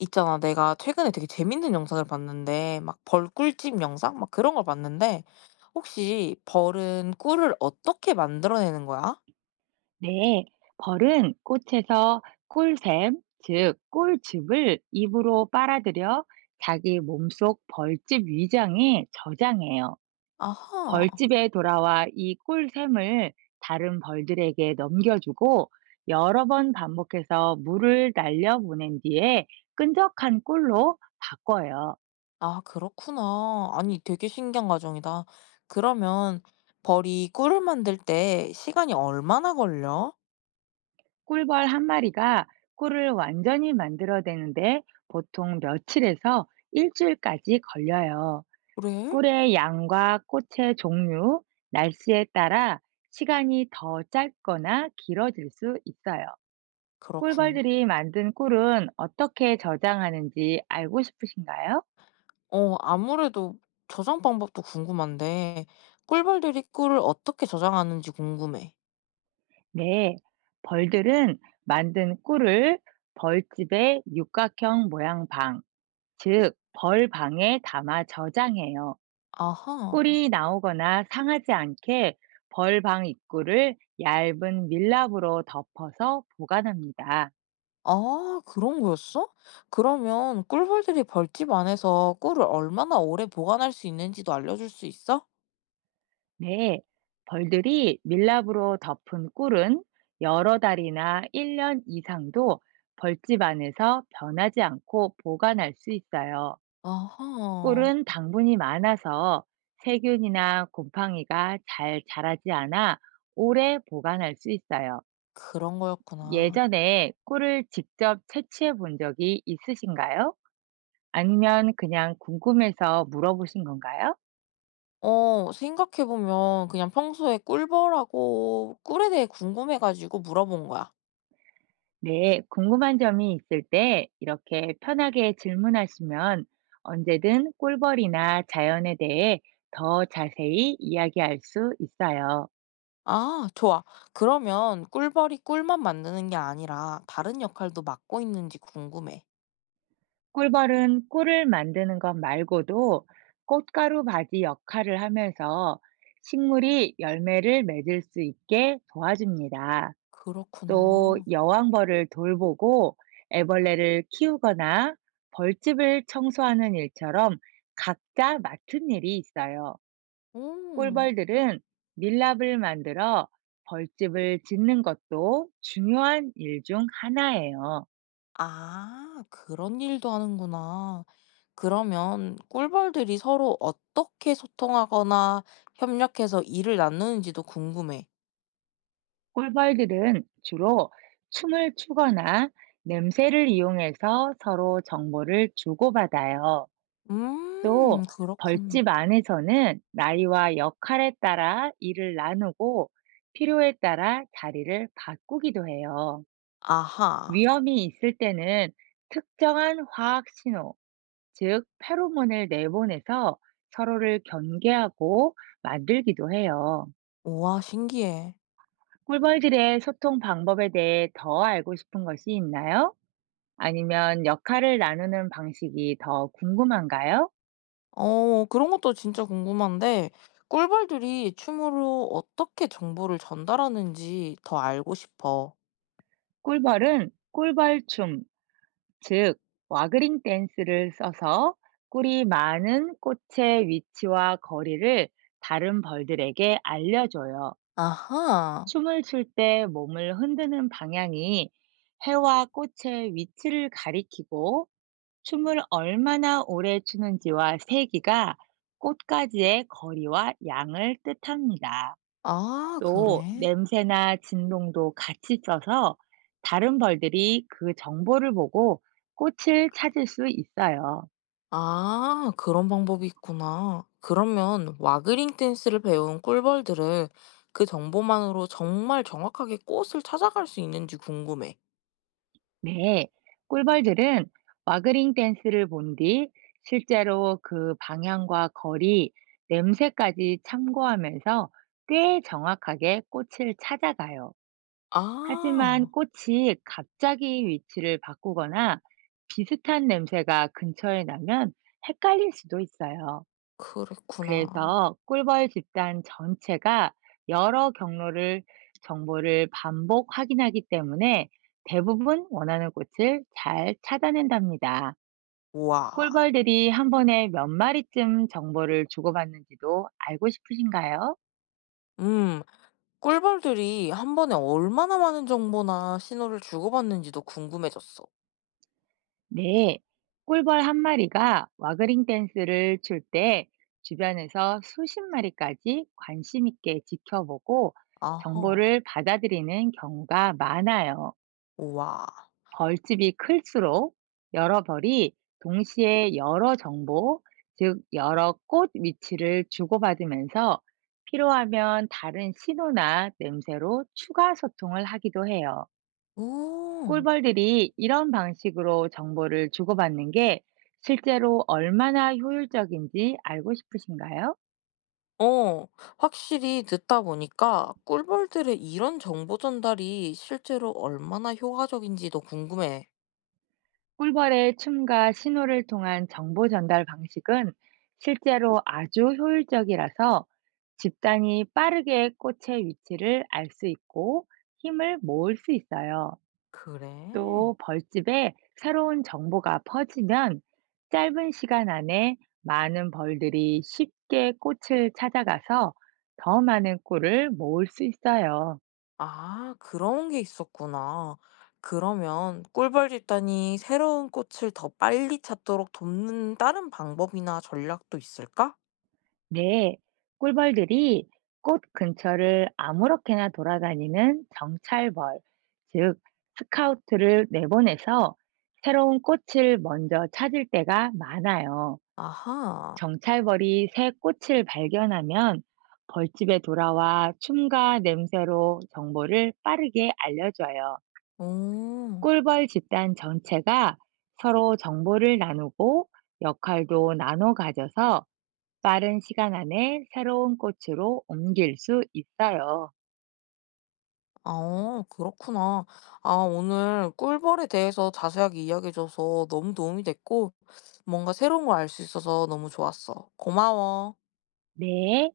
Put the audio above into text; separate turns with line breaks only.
있잖아, 내가 최근에 되게 재밌는 영상을 봤는데, 막 벌 꿀집 영상? 막 그런 걸 봤는데, 혹시 벌은 꿀을 어떻게 만들어내는 거야?
네, 벌은 꽃에서 꿀샘, 즉 꿀즙을 입으로 빨아들여 자기 몸속 벌집 위장에 저장해요.
아하,
벌집에 돌아와 이 꿀샘을 다른 벌들에게 넘겨주고 여러 번 반복해서 물을 날려 보낸 뒤에 끈적한 꿀로 바꿔요.
아, 그렇구나. 아니, 되게 신기한 과정이다. 그러면 벌이 꿀을 만들 때 시간이 얼마나 걸려?
꿀벌 한 마리가 꿀을 완전히 만들어내는데 보통 며칠에서 일주일까지 걸려요.
그래?
꿀의 양과 꽃의 종류, 날씨에 따라 시간이 더 짧거나 길어질 수 있어요.
그렇군.
꿀벌들이 만든 꿀은 어떻게 저장하는지 알고 싶으신가요?
어, 아무래도 저장 방법도 궁금한데, 꿀벌들이 꿀을 어떻게 저장하는지 궁금해.
네. 벌들은 만든 꿀을 벌집의 육각형 모양 방, 즉, 벌방에 담아 저장해요.
아하.
꿀이 나오거나 상하지 않게 벌방 입구를 얇은 밀랍으로 덮어서 보관합니다.
아 그런 거였어? 그러면 꿀벌들이 벌집 안에서 꿀을 얼마나 오래 보관할 수 있는지도 알려줄 수 있어?
네, 벌들이 밀랍으로 덮은 꿀은 여러 달이나 1년 이상도 벌집 안에서 변하지 않고 보관할 수 있어요.
아하,
꿀은 당분이 많아서 세균이나 곰팡이가 잘 자라지 않아 오래 보관할 수 있어요.
그런 거였구나.
예전에 꿀을 직접 채취해 본 적이 있으신가요? 아니면 그냥 궁금해서 물어보신 건가요?
어, 생각해보면 그냥 평소에 꿀벌하고 꿀에 대해 궁금해가지고 물어본 거야.
네, 궁금한 점이 있을 때 이렇게 편하게 질문하시면 언제든 꿀벌이나 자연에 대해 더 자세히 이야기할 수 있어요.
아, 좋아. 그러면 꿀벌이 꿀만 만드는 게 아니라 다른 역할도 맡고 있는지 궁금해.
꿀벌은 꿀을 만드는 것 말고도 꽃가루 바지 역할을 하면서 식물이 열매를 맺을 수 있게 도와줍니다. 또
그렇구나.
여왕벌을 돌보고 애벌레를 키우거나 벌집을 청소하는 일처럼 각자 맡은 일이 있어요.
음.
꿀벌들은 밀랍을 만들어 벌집을 짓는 것도 중요한 일 중 하나예요.
아, 그런 일도 하는구나. 그러면 꿀벌들이 서로 어떻게 소통하거나 협력해서 일을 나누는지도 궁금해.
꿀벌들은 주로 춤을 추거나 냄새를 이용해서 서로 정보를 주고받아요. 또
그렇군.
벌집 안에서는 나이와 역할에 따라 일을 나누고 필요에 따라 자리를 바꾸기도 해요.
아하.
위험이 있을 때는 특정한 화학 신호, 즉 페로몬을 내보내서 서로를 경계하고 만들기도 해요.
우와, 신기해.
꿀벌들의 소통 방법에 대해 더 알고 싶은 것이 있나요? 아니면 역할을 나누는 방식이 더 궁금한가요?
어, 그런 것도 진짜 궁금한데, 꿀벌들이 춤으로 어떻게 정보를 전달하는지 더 알고 싶어.
꿀벌은 꿀벌춤, 즉 와그링 댄스를 써서 꿀이 많은 꽃의 위치와 거리를 다른 벌들에게 알려줘요.
아하.
춤을 출 때 몸을 흔드는 방향이 해와 꽃의 위치를 가리키고, 춤을 얼마나 오래 추는지와 세기가 꽃가지의 거리와 양을 뜻합니다.
아,
또
그래.
냄새나 진동도 같이 써서 다른 벌들이 그 정보를 보고 꽃을 찾을 수 있어요.
아, 그런 방법이 있구나. 그러면 와그링 댄스를 배운 꿀벌들은 그 정보만으로 정말 정확하게 꽃을 찾아갈 수 있는지 궁금해.
네, 꿀벌들은 와그링 댄스를 본 뒤 실제로 그 방향과 거리, 냄새까지 참고하면서 꽤 정확하게 꽃을 찾아가요. 하지만
아,
꽃이 갑자기 위치를 바꾸거나 비슷한 냄새가 근처에 나면 헷갈릴 수도 있어요.
그랬구나.
그래서 꿀벌 집단 전체가 여러 경로를, 정보를 반복 확인하기 때문에 대부분 원하는 꽃을 잘 찾아낸답니다.
와.
꿀벌들이 한 번에 몇 마리쯤 정보를 주고받는지도 알고 싶으신가요?
음, 꿀벌들이 한 번에 얼마나 많은 정보나 신호를 주고받는지도 궁금해졌어.
네. 꿀벌 한 마리가 와그링 댄스를 출 때 주변에서 수십 마리까지 관심 있게 지켜보고
아하,
정보를 받아들이는 경우가 많아요.
와
벌집이 클수록 여러 벌이 동시에 여러 정보, 즉 여러 꽃 위치를 주고받으면서, 필요하면 다른 신호나 냄새로 추가 소통을 하기도 해요.
오.
꿀벌들이 이런 방식으로 정보를 주고받는 게 실제로 얼마나 효율적인지 알고 싶으신가요?
어, 확실히 듣다 보니까 꿀벌들의 이런 정보 전달이 실제로 얼마나 효과적인지도 궁금해.
꿀벌의 춤과 신호를 통한 정보 전달 방식은 실제로 아주 효율적이라서 집단이 빠르게 꽃의 위치를 알 수 있고 힘을 모을 수 있어요.
그래?
또 벌집에 새로운 정보가 퍼지면 짧은 시간 안에 많은 벌들이 쉽게 꽃을 찾아가서 더 많은 꿀을 모을 수 있어요.
아, 그런 게 있었구나. 그러면 꿀벌 집단이 새로운 꽃을 더 빨리 찾도록 돕는 다른 방법이나 전략도 있을까?
네, 꿀벌들이 꽃 근처를 아무렇게나 돌아다니는 정찰벌, 즉 스카우트를 내보내서 새로운 꽃을 먼저 찾을 때가 많아요.
아하,
정찰벌이 새 꽃을 발견하면 벌집에 돌아와 춤과 냄새로 정보를 빠르게 알려줘요.
오.
꿀벌 집단 전체가 서로 정보를 나누고 역할도 나눠 가져서 빠른 시간 안에 새로운 꽃으로 옮길 수 있어요.
아 그렇구나. 아 오늘 꿀벌에 대해서 자세하게 이야기해 줘서 너무 도움이 됐고 뭔가 새로운 걸 알 수 있어서 너무 좋았어. 고마워.
네.